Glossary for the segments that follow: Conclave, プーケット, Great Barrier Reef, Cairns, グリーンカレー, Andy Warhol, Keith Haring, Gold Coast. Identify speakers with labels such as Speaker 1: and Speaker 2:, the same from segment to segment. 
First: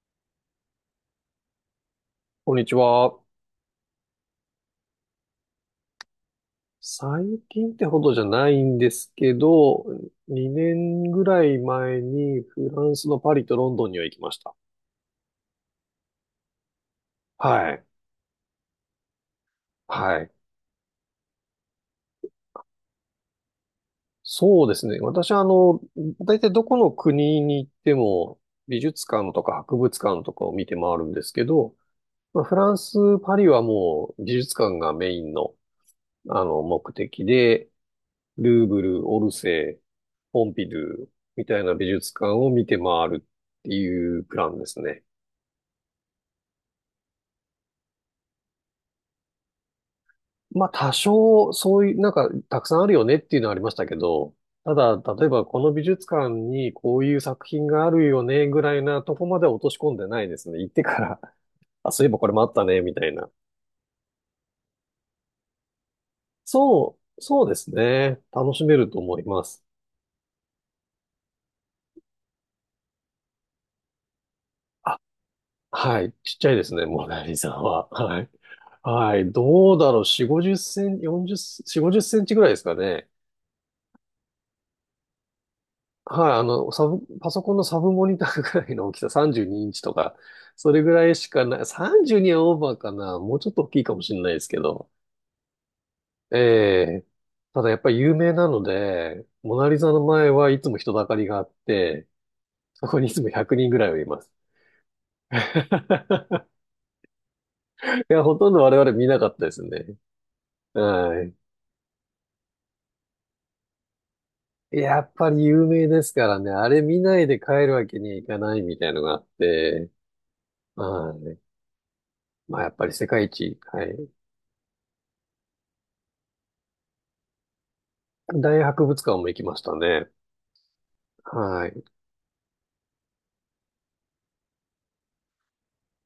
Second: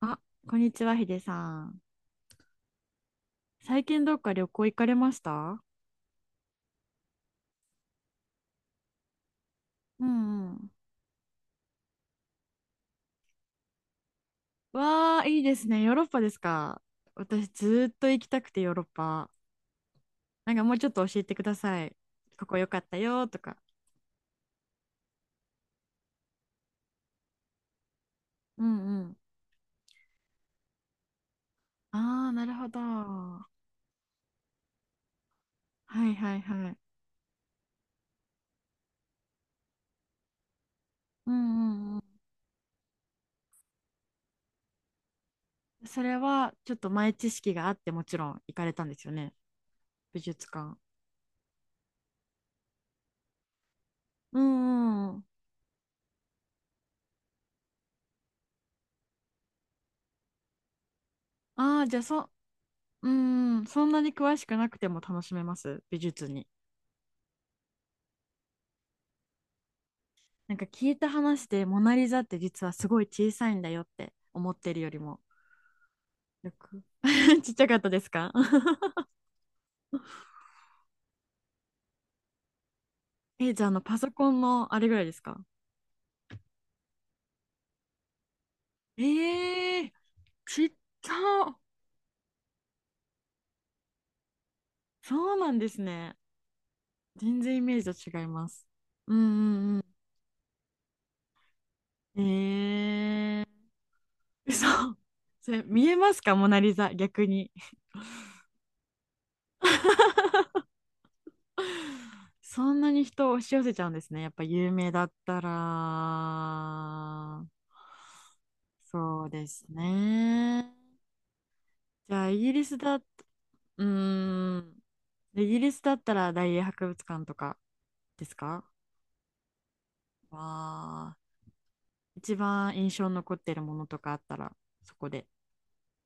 Speaker 1: あ、こんにちは、ヒデさん。
Speaker 2: こんにちは。
Speaker 1: 最近どっか旅行行かれました？
Speaker 2: 最近ってほどじゃないんですけど、
Speaker 1: うんうん。
Speaker 2: 2年ぐらい前にフランスのパリとロンドンには行きました。
Speaker 1: わあ、いいですね。ヨーロッパですか。私、ず
Speaker 2: はい。
Speaker 1: ーっと行きたくて、ヨーロッパ。
Speaker 2: はい。
Speaker 1: なんかもうちょっと教えてください。ここ良かったよとか。
Speaker 2: そうですね。私は大体どこの国に行っても
Speaker 1: う
Speaker 2: 美
Speaker 1: んう
Speaker 2: 術
Speaker 1: ん。
Speaker 2: 館とか博物館とかを見て回るんですけど、
Speaker 1: ああ、
Speaker 2: ま
Speaker 1: な
Speaker 2: あ、
Speaker 1: る
Speaker 2: フ
Speaker 1: ほ
Speaker 2: ラ
Speaker 1: ど。
Speaker 2: ンス、パ
Speaker 1: は
Speaker 2: リはもう美術館がメインの、
Speaker 1: いはい
Speaker 2: あの
Speaker 1: はい。
Speaker 2: 目的で、ルーブル、オルセー、ポンピドゥ
Speaker 1: うんう
Speaker 2: みたいな美
Speaker 1: んうん。
Speaker 2: 術館を見て回るっていうプランですね。
Speaker 1: それは、ちょっと前知識があって、もちろん行かれたんですよね。美術
Speaker 2: まあ
Speaker 1: 館。
Speaker 2: 多少そういう、たくさんあるよねっていうのはありましたけど、
Speaker 1: うん
Speaker 2: ただ
Speaker 1: うんうん。
Speaker 2: 例えばこの美術館にこういう作品があるよねぐらいなとこまで落とし込んでないですね。行ってから、
Speaker 1: あ あ、
Speaker 2: あ、
Speaker 1: じゃあ
Speaker 2: そういえばこ
Speaker 1: そ、
Speaker 2: れもあったねみた
Speaker 1: う
Speaker 2: いな。
Speaker 1: んうん、そんなに詳しくなくても楽しめます。美術に。
Speaker 2: そう、そうですね。楽しめると思います。
Speaker 1: なんか聞いた話でモナ・リザって実はすごい小さいんだよって思ってるより
Speaker 2: あ、
Speaker 1: も。
Speaker 2: はい。ちっち
Speaker 1: よ
Speaker 2: ゃいです
Speaker 1: く
Speaker 2: ね、モナリ ザ
Speaker 1: ちっちゃかっ
Speaker 2: は。
Speaker 1: たです
Speaker 2: はい。
Speaker 1: か？
Speaker 2: はい。どうだろう。4、50センチ、40、4、5センチぐらいですかね。
Speaker 1: え、じゃあ、パソコンのあれぐらいですか？
Speaker 2: はい。あの、パソコンのサブモニターぐらいの大き
Speaker 1: え
Speaker 2: さ、32インチ
Speaker 1: ー、
Speaker 2: とか、
Speaker 1: ちっ
Speaker 2: それぐ
Speaker 1: ち
Speaker 2: らいしか
Speaker 1: ゃ、
Speaker 2: ない。32はオーバーかな。もうちょっと大きいかもしれないですけど。
Speaker 1: そうなんですね。
Speaker 2: ええ。
Speaker 1: 全然イ
Speaker 2: ただや
Speaker 1: メ
Speaker 2: っ
Speaker 1: ー
Speaker 2: ぱり
Speaker 1: ジ
Speaker 2: 有
Speaker 1: と違い
Speaker 2: 名な
Speaker 1: ま
Speaker 2: の
Speaker 1: す。う
Speaker 2: で、モナ
Speaker 1: ん
Speaker 2: リ
Speaker 1: うん
Speaker 2: ザの前はいつも人だかりがあって、
Speaker 1: う
Speaker 2: そこにいつも
Speaker 1: ん。え
Speaker 2: 100人ぐらいはいます。
Speaker 1: ー、嘘。それ見えますか、モナ・ リザ、逆に。
Speaker 2: いや、ほとんど我々見なかったですね。はい。
Speaker 1: そんなに人を押し寄せちゃうんですね。やっぱ有名
Speaker 2: や
Speaker 1: だっ
Speaker 2: っぱ
Speaker 1: た
Speaker 2: り有名ですからね、あれ見ないで
Speaker 1: ら。
Speaker 2: 帰るわけにはいかないみたいのがあ
Speaker 1: そ
Speaker 2: っ
Speaker 1: うです
Speaker 2: て、
Speaker 1: ね。
Speaker 2: はい。
Speaker 1: じゃあ、イギ
Speaker 2: まあ
Speaker 1: リ
Speaker 2: やっ
Speaker 1: ス
Speaker 2: ぱり
Speaker 1: だ、う
Speaker 2: 世界一、はい。
Speaker 1: ーん、イギリスだったら大英博物館とかです
Speaker 2: 大
Speaker 1: か？
Speaker 2: 博物館も行きましたね。
Speaker 1: わあ、
Speaker 2: はい。
Speaker 1: 一番印象に残ってるものとかあったら、そこで。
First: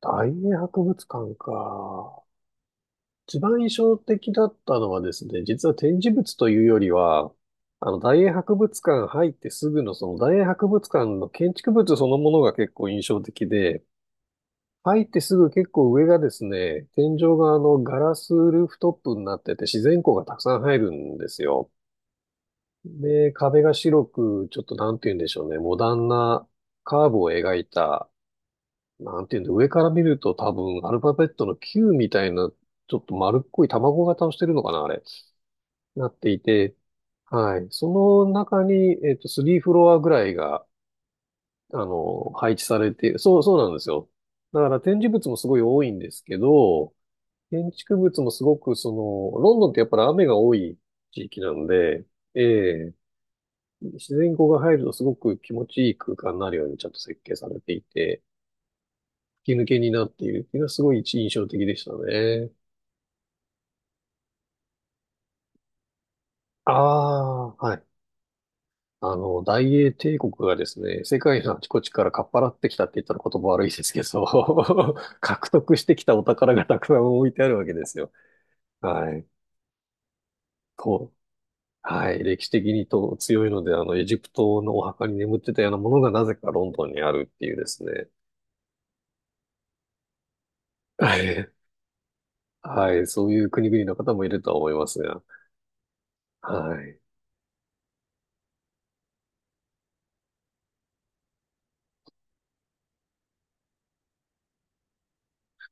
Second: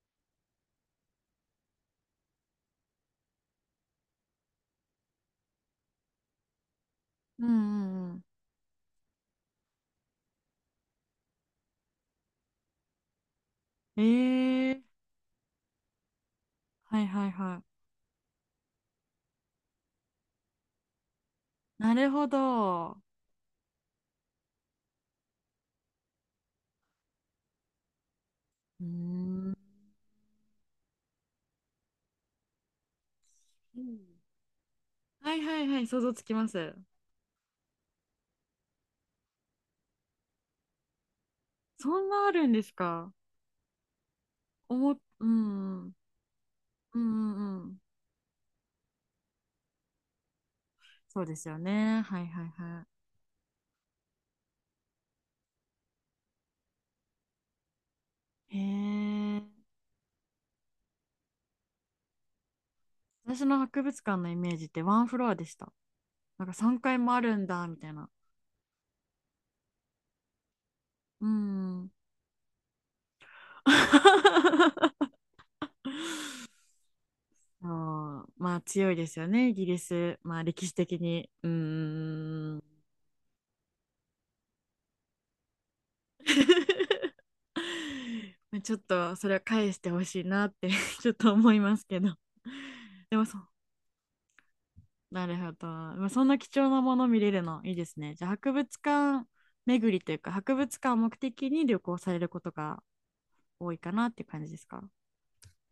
Speaker 2: 大英博物館か。一番印象的だったのはですね、実は展示物というよりは、
Speaker 1: うんうんう
Speaker 2: 大英博物館入ってすぐのその大英博物館の建築物そのものが結構印象的で、
Speaker 1: ん。ええ、
Speaker 2: 入ってすぐ結構上がですね、
Speaker 1: はい
Speaker 2: 天
Speaker 1: はい
Speaker 2: 井があ
Speaker 1: は
Speaker 2: のガラスルーフトップになってて自然光がたくさん入るんですよ。
Speaker 1: い。なるほど。う
Speaker 2: で、壁が白く、ちょっとなんて言うんでしょうね、モダンなカーブを描いた、
Speaker 1: ー
Speaker 2: なんて言うんだ、
Speaker 1: ん。
Speaker 2: 上から見ると多分アルファベットの Q みたいな、ちょっと丸っこい
Speaker 1: うん、
Speaker 2: 卵型をしてるのかな、あれ、
Speaker 1: はいはいはい、想
Speaker 2: な
Speaker 1: 像
Speaker 2: っ
Speaker 1: つ
Speaker 2: て
Speaker 1: き
Speaker 2: い
Speaker 1: ます。
Speaker 2: て、はい。その中に、3フロアぐらいが、
Speaker 1: そんなあるん
Speaker 2: 配
Speaker 1: で
Speaker 2: 置
Speaker 1: す
Speaker 2: されてい
Speaker 1: か？
Speaker 2: る。そう、そうなんですよ。だから展示
Speaker 1: う
Speaker 2: 物もすごい多
Speaker 1: んう
Speaker 2: い
Speaker 1: ん、
Speaker 2: んですけど、
Speaker 1: うんうんう
Speaker 2: 建
Speaker 1: ん。
Speaker 2: 築物もすごく、その、ロンドンってやっぱり雨が多い
Speaker 1: そ
Speaker 2: 地
Speaker 1: うで
Speaker 2: 域
Speaker 1: す
Speaker 2: な
Speaker 1: よ
Speaker 2: の
Speaker 1: ね。
Speaker 2: で、
Speaker 1: はい
Speaker 2: え
Speaker 1: はいは
Speaker 2: え、自然光が入るとすごく気持ちいい空間になるようにちゃんと設計されていて、
Speaker 1: い。へえ。
Speaker 2: 吹き抜けになっているっていうのはすごい印象的でしたね。
Speaker 1: 私の博物館のイメージってワンフロアでした。なんか
Speaker 2: あ
Speaker 1: 3階もあるん
Speaker 2: あ、
Speaker 1: だ、
Speaker 2: は
Speaker 1: み
Speaker 2: い。
Speaker 1: たいな。
Speaker 2: 大英帝国がですね、世
Speaker 1: うー
Speaker 2: 界のあちこち
Speaker 1: ん。
Speaker 2: からかっぱらってきたって言ったら言葉悪いですけど、獲得してきたお宝がたくさん置いてあるわけですよ。
Speaker 1: あー、まあ強いで
Speaker 2: は
Speaker 1: す
Speaker 2: い。
Speaker 1: よね、イギリス。まあ歴史的
Speaker 2: う。
Speaker 1: に。うー
Speaker 2: はい。歴史
Speaker 1: ん。
Speaker 2: 的にと強いので、エジプトのお墓に眠ってたようなものがなぜかロンドンにあ るっていうですね。
Speaker 1: まあちょっとそれは返してほしいなって ちょっ
Speaker 2: は
Speaker 1: と
Speaker 2: い。
Speaker 1: 思いますけど。
Speaker 2: はい。
Speaker 1: でも
Speaker 2: そう
Speaker 1: そ
Speaker 2: い
Speaker 1: う、
Speaker 2: う国々の方もいるとは思いますが。
Speaker 1: なるほど。まあ、そんな貴重
Speaker 2: は
Speaker 1: なも
Speaker 2: い。
Speaker 1: の見れるのいいですね。じゃあ博物館巡りというか博物館を目的に旅行されることが多いかなって感じですか？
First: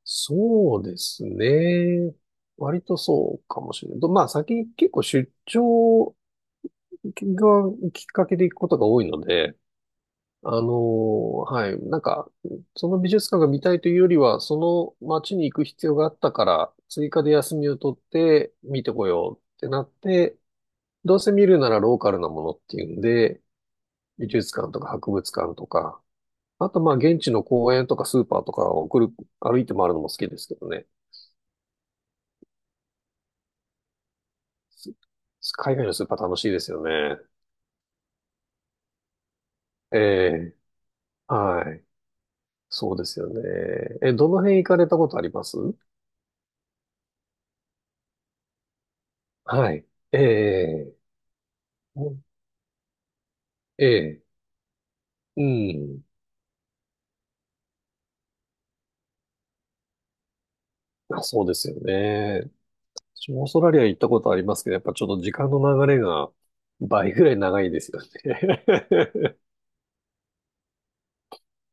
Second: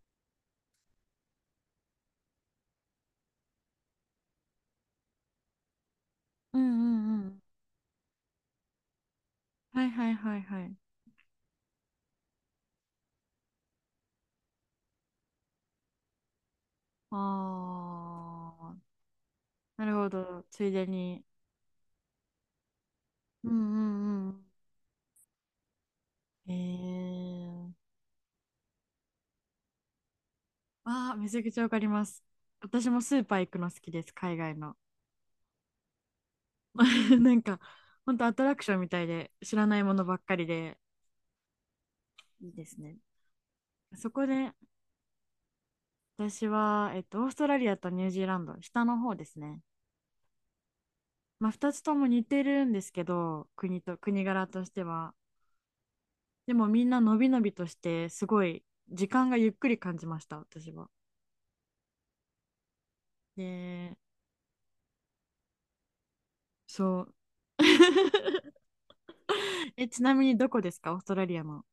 Speaker 2: そうですね。割とそうかもしれない。とまあ、先に結構出張
Speaker 1: うんうんうん。
Speaker 2: がきっかけで行くことが多いので、
Speaker 1: はいはいはいはい。
Speaker 2: はい。その美術館が見たいというよりは、その街に行く必要があったから、追加で休みを取っ
Speaker 1: あ
Speaker 2: て
Speaker 1: あ、
Speaker 2: 見てこようってな
Speaker 1: な
Speaker 2: っ
Speaker 1: るほ
Speaker 2: て、
Speaker 1: ど。ついで
Speaker 2: どう
Speaker 1: に。
Speaker 2: せ見るならローカルなものっていうんで、
Speaker 1: うんう
Speaker 2: 美
Speaker 1: んうん。
Speaker 2: 術館とか博物館とか、
Speaker 1: え
Speaker 2: あとまあ現地の公
Speaker 1: ー、
Speaker 2: 園とかスーパーとかを送る、歩いて回るのも好きですけどね。
Speaker 1: ああ、めちゃくちゃわかります。私もスーパー行くの好きです、海外の。
Speaker 2: 海外のスーパー楽しいですよね。
Speaker 1: なんか、ほんとアトラクションみたいで、知らないも
Speaker 2: え
Speaker 1: のばっかり
Speaker 2: え、
Speaker 1: で、
Speaker 2: はい。
Speaker 1: いいです
Speaker 2: そう
Speaker 1: ね。
Speaker 2: ですよね。
Speaker 1: そ
Speaker 2: え、
Speaker 1: こ
Speaker 2: どの
Speaker 1: で、
Speaker 2: 辺行かれたことあります
Speaker 1: 私は、オーストラリアとニュージーランド、下の方ですね。
Speaker 2: はい。ええ、
Speaker 1: まあ、2つとも似てるんですけど、国
Speaker 2: え
Speaker 1: と、国
Speaker 2: え、
Speaker 1: 柄としては。
Speaker 2: うん。
Speaker 1: でもみんなのびのびとしてすごい時間がゆっくり感じました私は。
Speaker 2: あ、そうですよね。私もオーストラリア
Speaker 1: で、
Speaker 2: 行ったことありますけど、やっぱちょっと時間の流れが
Speaker 1: そ
Speaker 2: 倍
Speaker 1: う、
Speaker 2: ぐらい長 いですよね。
Speaker 1: え、ちなみにどこですか、オーストラリアの、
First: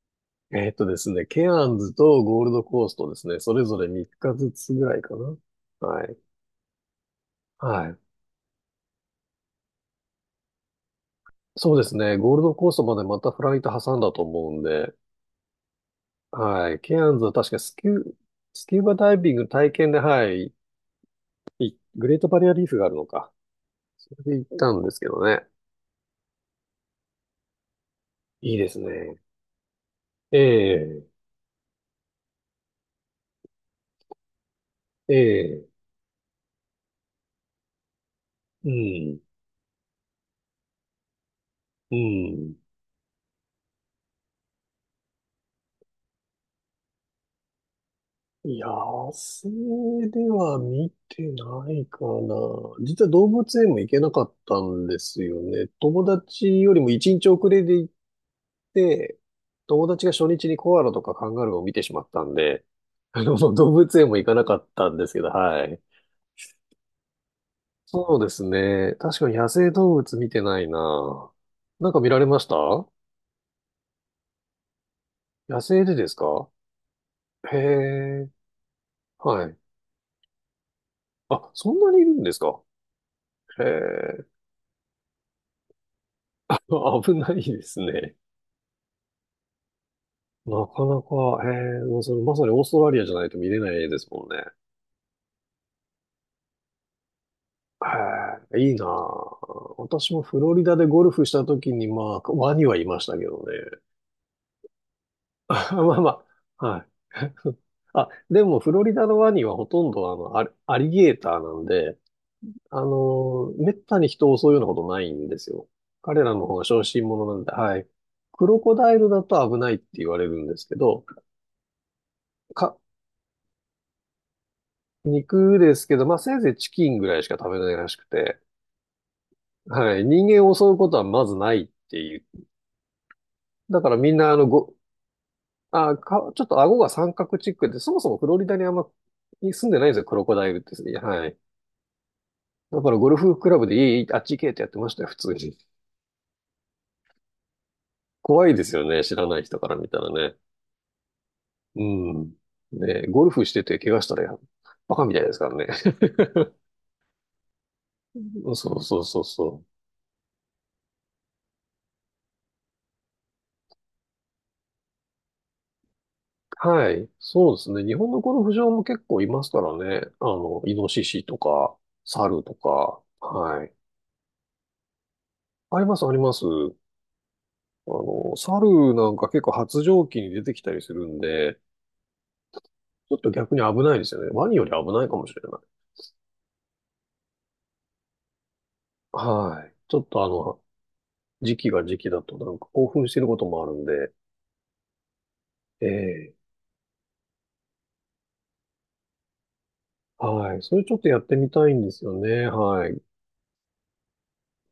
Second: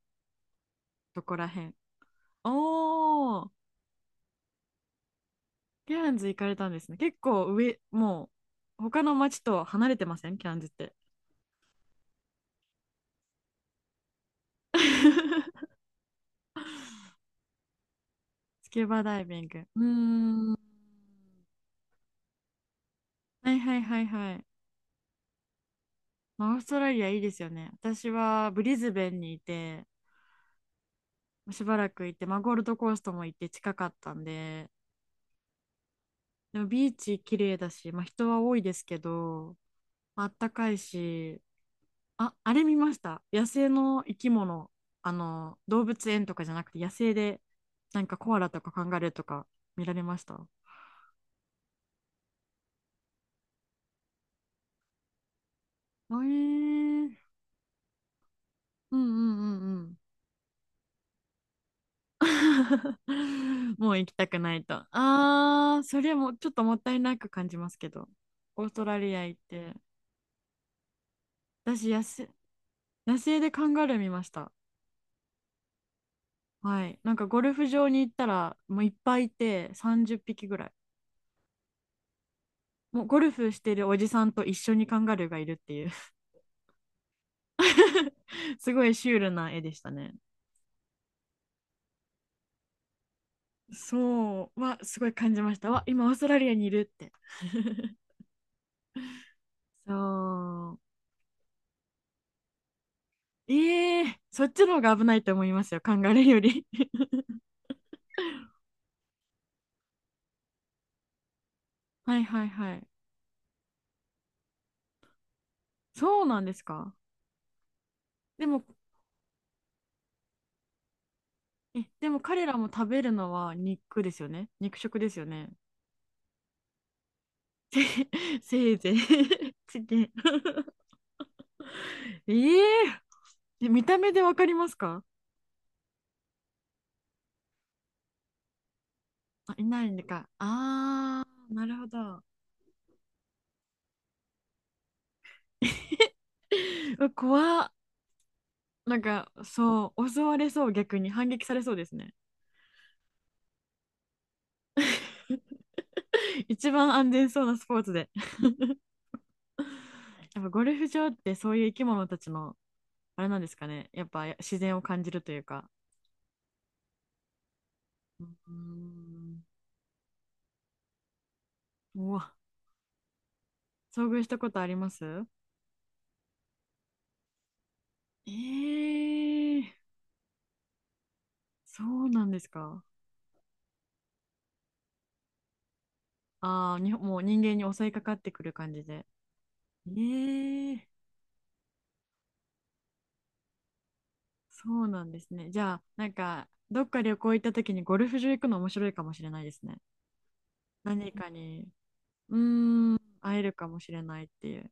Speaker 2: です
Speaker 1: ど
Speaker 2: ね、
Speaker 1: こ
Speaker 2: ケ
Speaker 1: ら
Speaker 2: ア
Speaker 1: 辺？
Speaker 2: ンズとゴールドコーストですね、
Speaker 1: おー、
Speaker 2: それぞれ3日ずつぐらいかな。
Speaker 1: ケ
Speaker 2: は
Speaker 1: アン
Speaker 2: い。
Speaker 1: ズ行かれたんですね、結構上
Speaker 2: はい。
Speaker 1: も？う、他の町と離れてません、ケアンズって？
Speaker 2: そうですね、ゴールドコーストまでまたフライト挟んだと思うんで、はい。ケアンズは確かス
Speaker 1: ス
Speaker 2: キ
Speaker 1: キ
Speaker 2: ュー
Speaker 1: ュー
Speaker 2: バ
Speaker 1: バ
Speaker 2: ダイ
Speaker 1: ダイ
Speaker 2: ビン
Speaker 1: ビ
Speaker 2: グ
Speaker 1: ング、
Speaker 2: 体
Speaker 1: う
Speaker 2: 験で、は
Speaker 1: ー
Speaker 2: い、
Speaker 1: ん、
Speaker 2: グレートバリアリーフがあるのか。
Speaker 1: はいはいはい
Speaker 2: それ
Speaker 1: は
Speaker 2: で
Speaker 1: い。
Speaker 2: 行ったんですけどね。
Speaker 1: まあオーストラリアいいですよね、私は
Speaker 2: いい
Speaker 1: ブ
Speaker 2: で
Speaker 1: リ
Speaker 2: す
Speaker 1: ズベ
Speaker 2: ね。
Speaker 1: ンにいて、
Speaker 2: ええ、
Speaker 1: しばらくいて、まあ、ゴールドコーストも行って近かったんで。
Speaker 2: ええ、
Speaker 1: でもビーチ綺麗だし、まあ、人は多い
Speaker 2: う
Speaker 1: ですけ
Speaker 2: ん、
Speaker 1: ど、まああったかいし、
Speaker 2: う
Speaker 1: あ、あ
Speaker 2: ん。
Speaker 1: れ見ました。野生の生き物、あの、動物園とかじゃなくて野生で、なんかコアラとかカンガルー
Speaker 2: 野
Speaker 1: とか
Speaker 2: 生
Speaker 1: 見られまし
Speaker 2: で
Speaker 1: た？
Speaker 2: は見てないかな。実は動物園も行けなかったんですよね。友
Speaker 1: え
Speaker 2: 達より
Speaker 1: ー、
Speaker 2: も一日遅れで行っ
Speaker 1: うんう
Speaker 2: て、
Speaker 1: んうんう
Speaker 2: 友
Speaker 1: ん。
Speaker 2: 達が初日にコアラとかカンガルーを見てしまったんで、動
Speaker 1: もう
Speaker 2: 物園
Speaker 1: 行き
Speaker 2: も行
Speaker 1: た
Speaker 2: か
Speaker 1: く
Speaker 2: な
Speaker 1: な
Speaker 2: か
Speaker 1: い
Speaker 2: っ
Speaker 1: と。
Speaker 2: たんですけど、は
Speaker 1: あ
Speaker 2: い。
Speaker 1: ー、それもちょっともったいなく感じますけど、
Speaker 2: そうです
Speaker 1: オースト
Speaker 2: ね。
Speaker 1: ラリ
Speaker 2: 確
Speaker 1: ア
Speaker 2: かに
Speaker 1: 行っ
Speaker 2: 野生
Speaker 1: て、
Speaker 2: 動物見てないな。
Speaker 1: 私
Speaker 2: なんか
Speaker 1: 野
Speaker 2: 見られ
Speaker 1: 生、
Speaker 2: ました、野
Speaker 1: 野生でカンガルー見ました。
Speaker 2: 生でですか。
Speaker 1: はい。なんかゴル
Speaker 2: へ
Speaker 1: フ場に行った
Speaker 2: え、
Speaker 1: ら、もういっぱいい
Speaker 2: はい。
Speaker 1: て30匹ぐらい。
Speaker 2: あ、そんなにいるんですか。
Speaker 1: もうゴルフし
Speaker 2: へ
Speaker 1: てるおじさ
Speaker 2: え、
Speaker 1: んと一緒にカンガルーがいるっていう。
Speaker 2: 危ないですね。
Speaker 1: すごいシュールな絵でしたね。
Speaker 2: なかなか、へえ、もうそれまさにオーストラリアじゃないと見れないですもんね。
Speaker 1: そうはすごい感じました。わ、今オーストラリアにいるって。
Speaker 2: へえ、いいなあ。私もフロリダ
Speaker 1: そう。
Speaker 2: でゴルフした時に、まあ、ワニはいましたけどね。
Speaker 1: ええー、そっちの方が危ないと思 い
Speaker 2: ま
Speaker 1: ますよ、カ
Speaker 2: あ
Speaker 1: ンガルー
Speaker 2: ま
Speaker 1: より。
Speaker 2: あ、はい。あ、でもフロリダのワニはほとんどあの、アリアリゲーターなんで、
Speaker 1: はいはいはい。
Speaker 2: めったに人を襲うようなことないんですよ。彼
Speaker 1: そう
Speaker 2: ら
Speaker 1: なん
Speaker 2: の
Speaker 1: で
Speaker 2: 方が
Speaker 1: す
Speaker 2: 小
Speaker 1: か。
Speaker 2: 心者なんで、はい。
Speaker 1: で
Speaker 2: クロ
Speaker 1: も、
Speaker 2: コダイルだと危ないって言われるんですけど、
Speaker 1: え、でも彼らも
Speaker 2: か、
Speaker 1: 食べるのは肉ですよね。肉食ですよね。
Speaker 2: 肉ですけど、まあせいぜいチキンぐらいしか食べな
Speaker 1: せ、
Speaker 2: いらしくて、
Speaker 1: せいぜい ち
Speaker 2: は
Speaker 1: げ
Speaker 2: い。
Speaker 1: え。
Speaker 2: 人間を襲うことはまずないっていう。
Speaker 1: えええ、
Speaker 2: だ
Speaker 1: 見
Speaker 2: から
Speaker 1: た
Speaker 2: み
Speaker 1: 目
Speaker 2: ん
Speaker 1: で
Speaker 2: な、
Speaker 1: わ
Speaker 2: あ
Speaker 1: か
Speaker 2: の、
Speaker 1: りま
Speaker 2: ご、
Speaker 1: すか？
Speaker 2: あ、か、ちょっと顎が三角チックで、そもそもフロリダにあんまに
Speaker 1: あ、い
Speaker 2: 住んで
Speaker 1: な
Speaker 2: ない
Speaker 1: い
Speaker 2: んで
Speaker 1: ん
Speaker 2: す
Speaker 1: で
Speaker 2: よ、クロ
Speaker 1: か。
Speaker 2: コダイルって。
Speaker 1: あ
Speaker 2: はい。
Speaker 1: ー、なるほど。
Speaker 2: だからゴルフクラブでいいあっち行けってやってましたよ、普通に。
Speaker 1: うわ怖っ。
Speaker 2: 怖いですよ
Speaker 1: なん
Speaker 2: ね、知ら
Speaker 1: か、
Speaker 2: ない人から見
Speaker 1: そ
Speaker 2: た
Speaker 1: う、
Speaker 2: ら
Speaker 1: 襲わ
Speaker 2: ね。
Speaker 1: れそう、逆に反撃されそう
Speaker 2: う
Speaker 1: ですね。
Speaker 2: ん。ね、ゴルフしてて怪我したらバカみたいですからね。
Speaker 1: 一番安全そうなスポーツで。
Speaker 2: そうそうそうそう。
Speaker 1: やっぱゴルフ場ってそういう生き物たちの、あれなんですかね。やっぱ自然を感じるというか。
Speaker 2: はい。そうですね。日本の
Speaker 1: うー
Speaker 2: ゴルフ場も結構い
Speaker 1: ん。
Speaker 2: ますからね。イノシシとか、
Speaker 1: うわ、
Speaker 2: 猿とか、はい。
Speaker 1: 遭遇したことあります？
Speaker 2: あります、あります。
Speaker 1: え
Speaker 2: 猿なんか結構
Speaker 1: ー、
Speaker 2: 発情期に出てきたりするんで、
Speaker 1: そうなんですか。
Speaker 2: ちょっと逆に危ないですよね。ワニより危ないかもしれない。
Speaker 1: ああ、に、もう人間に襲いかかってくる感じで。
Speaker 2: はい。ちょっと
Speaker 1: ええ、
Speaker 2: 時期が時期だとなんか興奮してることもあるんで、
Speaker 1: そうなんですね。じゃあ、なん
Speaker 2: ええ、
Speaker 1: か、どっか旅行行った時にゴルフ場行くの面白いかもしれないですね。
Speaker 2: はい。それちょっと
Speaker 1: 何
Speaker 2: やっ
Speaker 1: か
Speaker 2: てみ
Speaker 1: に、
Speaker 2: たいんですよ
Speaker 1: う
Speaker 2: ね。は
Speaker 1: ーん、
Speaker 2: い。
Speaker 1: 会えるかもしれないっていう。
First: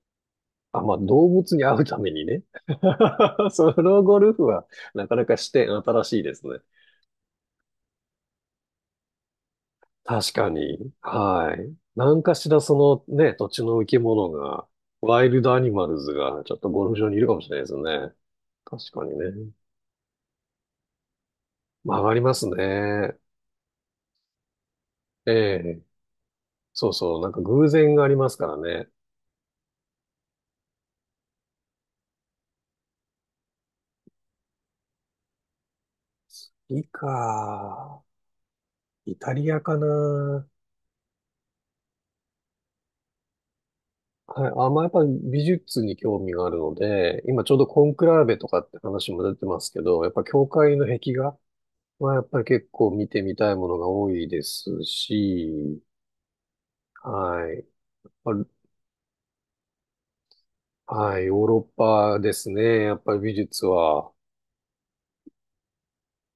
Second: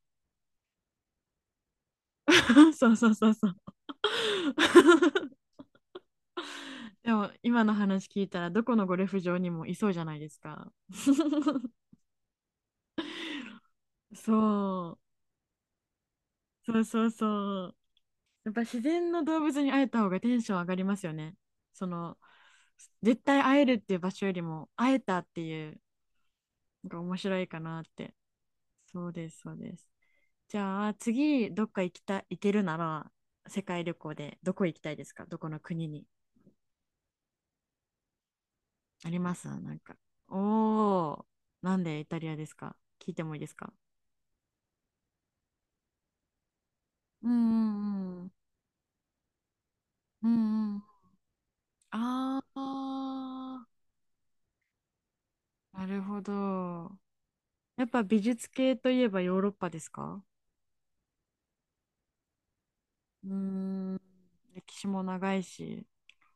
Speaker 2: あ、まあ、動物に会うためにね。
Speaker 1: そうそうそうそ う。
Speaker 2: ソロゴルフはなかなか視 点新しいですね。
Speaker 1: でも、今の話聞いたら、どこのゴルフ場にもいそうじゃないで
Speaker 2: 確
Speaker 1: す
Speaker 2: か
Speaker 1: か。
Speaker 2: に。は い。何かしらそのね、土地の生き物
Speaker 1: そ
Speaker 2: が、ワイルドアニマルズがちょっと
Speaker 1: う、そう
Speaker 2: ゴルフ
Speaker 1: そ
Speaker 2: 場
Speaker 1: う
Speaker 2: にいるかもしれない
Speaker 1: そ
Speaker 2: です
Speaker 1: う。
Speaker 2: よね。
Speaker 1: やっぱ自
Speaker 2: 確か
Speaker 1: 然
Speaker 2: に
Speaker 1: の動
Speaker 2: ね。
Speaker 1: 物に会えた方がテンション上がりますよね。そ
Speaker 2: 曲が
Speaker 1: の、
Speaker 2: りますね。
Speaker 1: 絶対会えるっていう場所よりも、会えたっ
Speaker 2: え
Speaker 1: ていう、
Speaker 2: え。
Speaker 1: な
Speaker 2: そ
Speaker 1: ん
Speaker 2: う
Speaker 1: か面
Speaker 2: そう。なん
Speaker 1: 白
Speaker 2: か
Speaker 1: いか
Speaker 2: 偶
Speaker 1: なっ
Speaker 2: 然があ
Speaker 1: て。
Speaker 2: りますからね。
Speaker 1: そうです、そうです。じゃあ、次、どっか行きた、行けるなら、世界旅行でどこ行きたいですか、どこの国に。
Speaker 2: いいか。
Speaker 1: あ
Speaker 2: イ
Speaker 1: り
Speaker 2: タ
Speaker 1: ます
Speaker 2: リ
Speaker 1: な
Speaker 2: アか
Speaker 1: んか？
Speaker 2: な。
Speaker 1: おー、なんでイタリアですか、聞いてもいいですか？
Speaker 2: はい。あ、まあ、やっぱり美術に興味があるので、
Speaker 1: うんう
Speaker 2: 今ちょうどコンク
Speaker 1: ん
Speaker 2: ラ
Speaker 1: う
Speaker 2: ー
Speaker 1: ん
Speaker 2: ベとかって話も出てますけど、やっぱ
Speaker 1: う
Speaker 2: 教
Speaker 1: ん
Speaker 2: 会
Speaker 1: うん、
Speaker 2: の壁画
Speaker 1: あ
Speaker 2: はやっぱり結構見てみたい
Speaker 1: あ、
Speaker 2: ものが多いですし、
Speaker 1: なるほど。
Speaker 2: はい。
Speaker 1: やっぱ美術
Speaker 2: あ、
Speaker 1: 系といえばヨーロッパですか？
Speaker 2: はい、ヨーロッパですね。やっぱり
Speaker 1: うー
Speaker 2: 美術
Speaker 1: ん、
Speaker 2: は、
Speaker 1: 歴史も長いし、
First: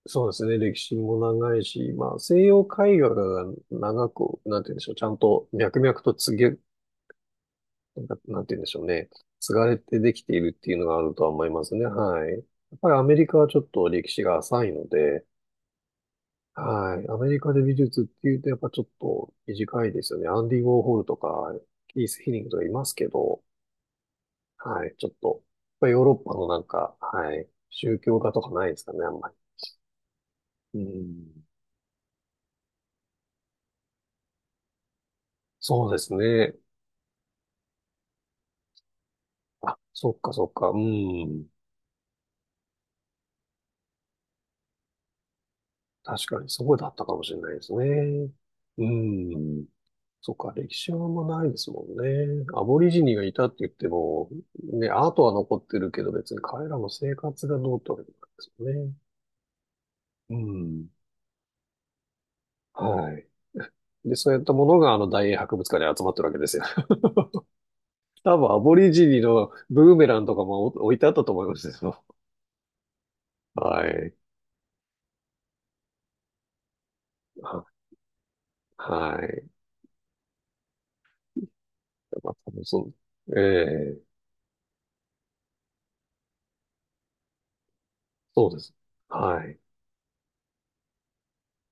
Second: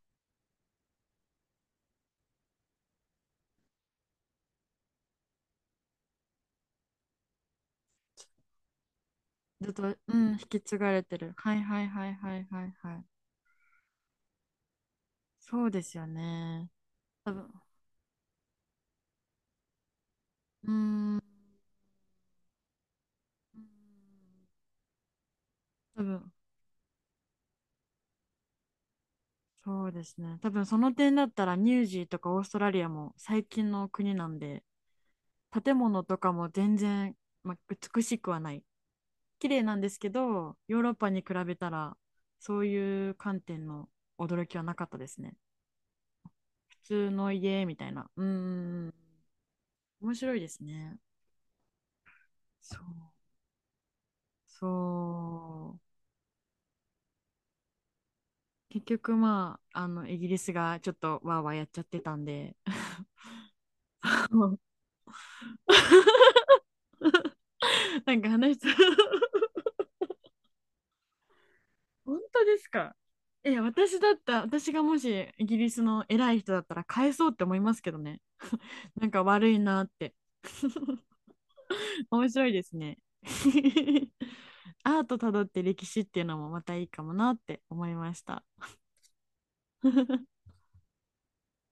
Speaker 2: そうですね。歴史も長いし、まあ、西洋絵画が長く、なんて言うんでしょう。ちゃんと脈々となんて言うんでしょうね。継が
Speaker 1: ずっ
Speaker 2: れ
Speaker 1: と、
Speaker 2: て
Speaker 1: う
Speaker 2: でき
Speaker 1: ん、
Speaker 2: て
Speaker 1: 引
Speaker 2: いるっ
Speaker 1: き
Speaker 2: てい
Speaker 1: 継
Speaker 2: うの
Speaker 1: が
Speaker 2: があ
Speaker 1: れ
Speaker 2: る
Speaker 1: て
Speaker 2: とは
Speaker 1: る。
Speaker 2: 思い
Speaker 1: はい
Speaker 2: ます
Speaker 1: は
Speaker 2: ね。
Speaker 1: いはい
Speaker 2: はい。
Speaker 1: は
Speaker 2: や
Speaker 1: い
Speaker 2: っ
Speaker 1: はい
Speaker 2: ぱ
Speaker 1: は
Speaker 2: りア
Speaker 1: い。
Speaker 2: メリカはちょっと歴史が浅いので、
Speaker 1: そうですよね。
Speaker 2: はい。アメ
Speaker 1: 多
Speaker 2: リカ
Speaker 1: 分
Speaker 2: で美術っていうと、やっぱちょっと短いですよね。アンディ・ウ
Speaker 1: う
Speaker 2: ォーホル
Speaker 1: ー
Speaker 2: と
Speaker 1: ん。
Speaker 2: か、キース・ヒリングとかいますけど、はい。ちょっと、まあヨ
Speaker 1: 多
Speaker 2: ーロッ
Speaker 1: 分、
Speaker 2: パのはい。宗教画とかないですかね、あんまり。
Speaker 1: そうですね。多分そ
Speaker 2: う
Speaker 1: の点だっ
Speaker 2: ん。
Speaker 1: たらニュージーとかオーストラリアも最近の国なんで、建
Speaker 2: そうで
Speaker 1: 物
Speaker 2: す
Speaker 1: とかも
Speaker 2: ね。
Speaker 1: 全然、ま、美しくはない。綺麗な
Speaker 2: あ、
Speaker 1: んですけ
Speaker 2: そっかそっ
Speaker 1: ど、
Speaker 2: か。う
Speaker 1: ヨーロッパに比
Speaker 2: ん。
Speaker 1: べたら、そういう観点の驚きはなかったですね。
Speaker 2: 確かにそ
Speaker 1: 普
Speaker 2: うだった
Speaker 1: 通
Speaker 2: かもし
Speaker 1: の
Speaker 2: れないで
Speaker 1: 家
Speaker 2: す
Speaker 1: みたいな。うー
Speaker 2: ね。う
Speaker 1: ん。
Speaker 2: ん。
Speaker 1: 面
Speaker 2: そ
Speaker 1: 白
Speaker 2: っ
Speaker 1: いで
Speaker 2: か、
Speaker 1: す
Speaker 2: 歴史
Speaker 1: ね。
Speaker 2: はあんまないですもんね。ア
Speaker 1: そ
Speaker 2: ボ
Speaker 1: う。
Speaker 2: リジニがいたって言っても、ね、アートは残っ
Speaker 1: そ
Speaker 2: てる
Speaker 1: う。
Speaker 2: けど別に彼らの生活がどうってわけじゃないです
Speaker 1: 結
Speaker 2: よね。
Speaker 1: 局まあ、イギ
Speaker 2: う
Speaker 1: リスが
Speaker 2: ん。
Speaker 1: ちょっとわーわーやっちゃってたんで、
Speaker 2: はい。で、そういったものがあの大英博物館に集まってるわけですよ。
Speaker 1: なんか
Speaker 2: 多分
Speaker 1: 話
Speaker 2: ア
Speaker 1: した
Speaker 2: ボリジニのブーメランとかも置いてあったと思いますけど、
Speaker 1: 本当ですか？え、
Speaker 2: は
Speaker 1: 私だ
Speaker 2: い。
Speaker 1: った、私がもしイギリスの偉い人だったら返そうって思い
Speaker 2: は
Speaker 1: ますけどね。なん
Speaker 2: は
Speaker 1: か
Speaker 2: い。
Speaker 1: 悪いなって。面
Speaker 2: まあ、
Speaker 1: 白
Speaker 2: 多
Speaker 1: いで
Speaker 2: 分
Speaker 1: す
Speaker 2: そ
Speaker 1: ね。
Speaker 2: う。ええ、
Speaker 1: アートたどって歴史っていうのもまたいいかもなって思いました。
Speaker 2: そうです。はい。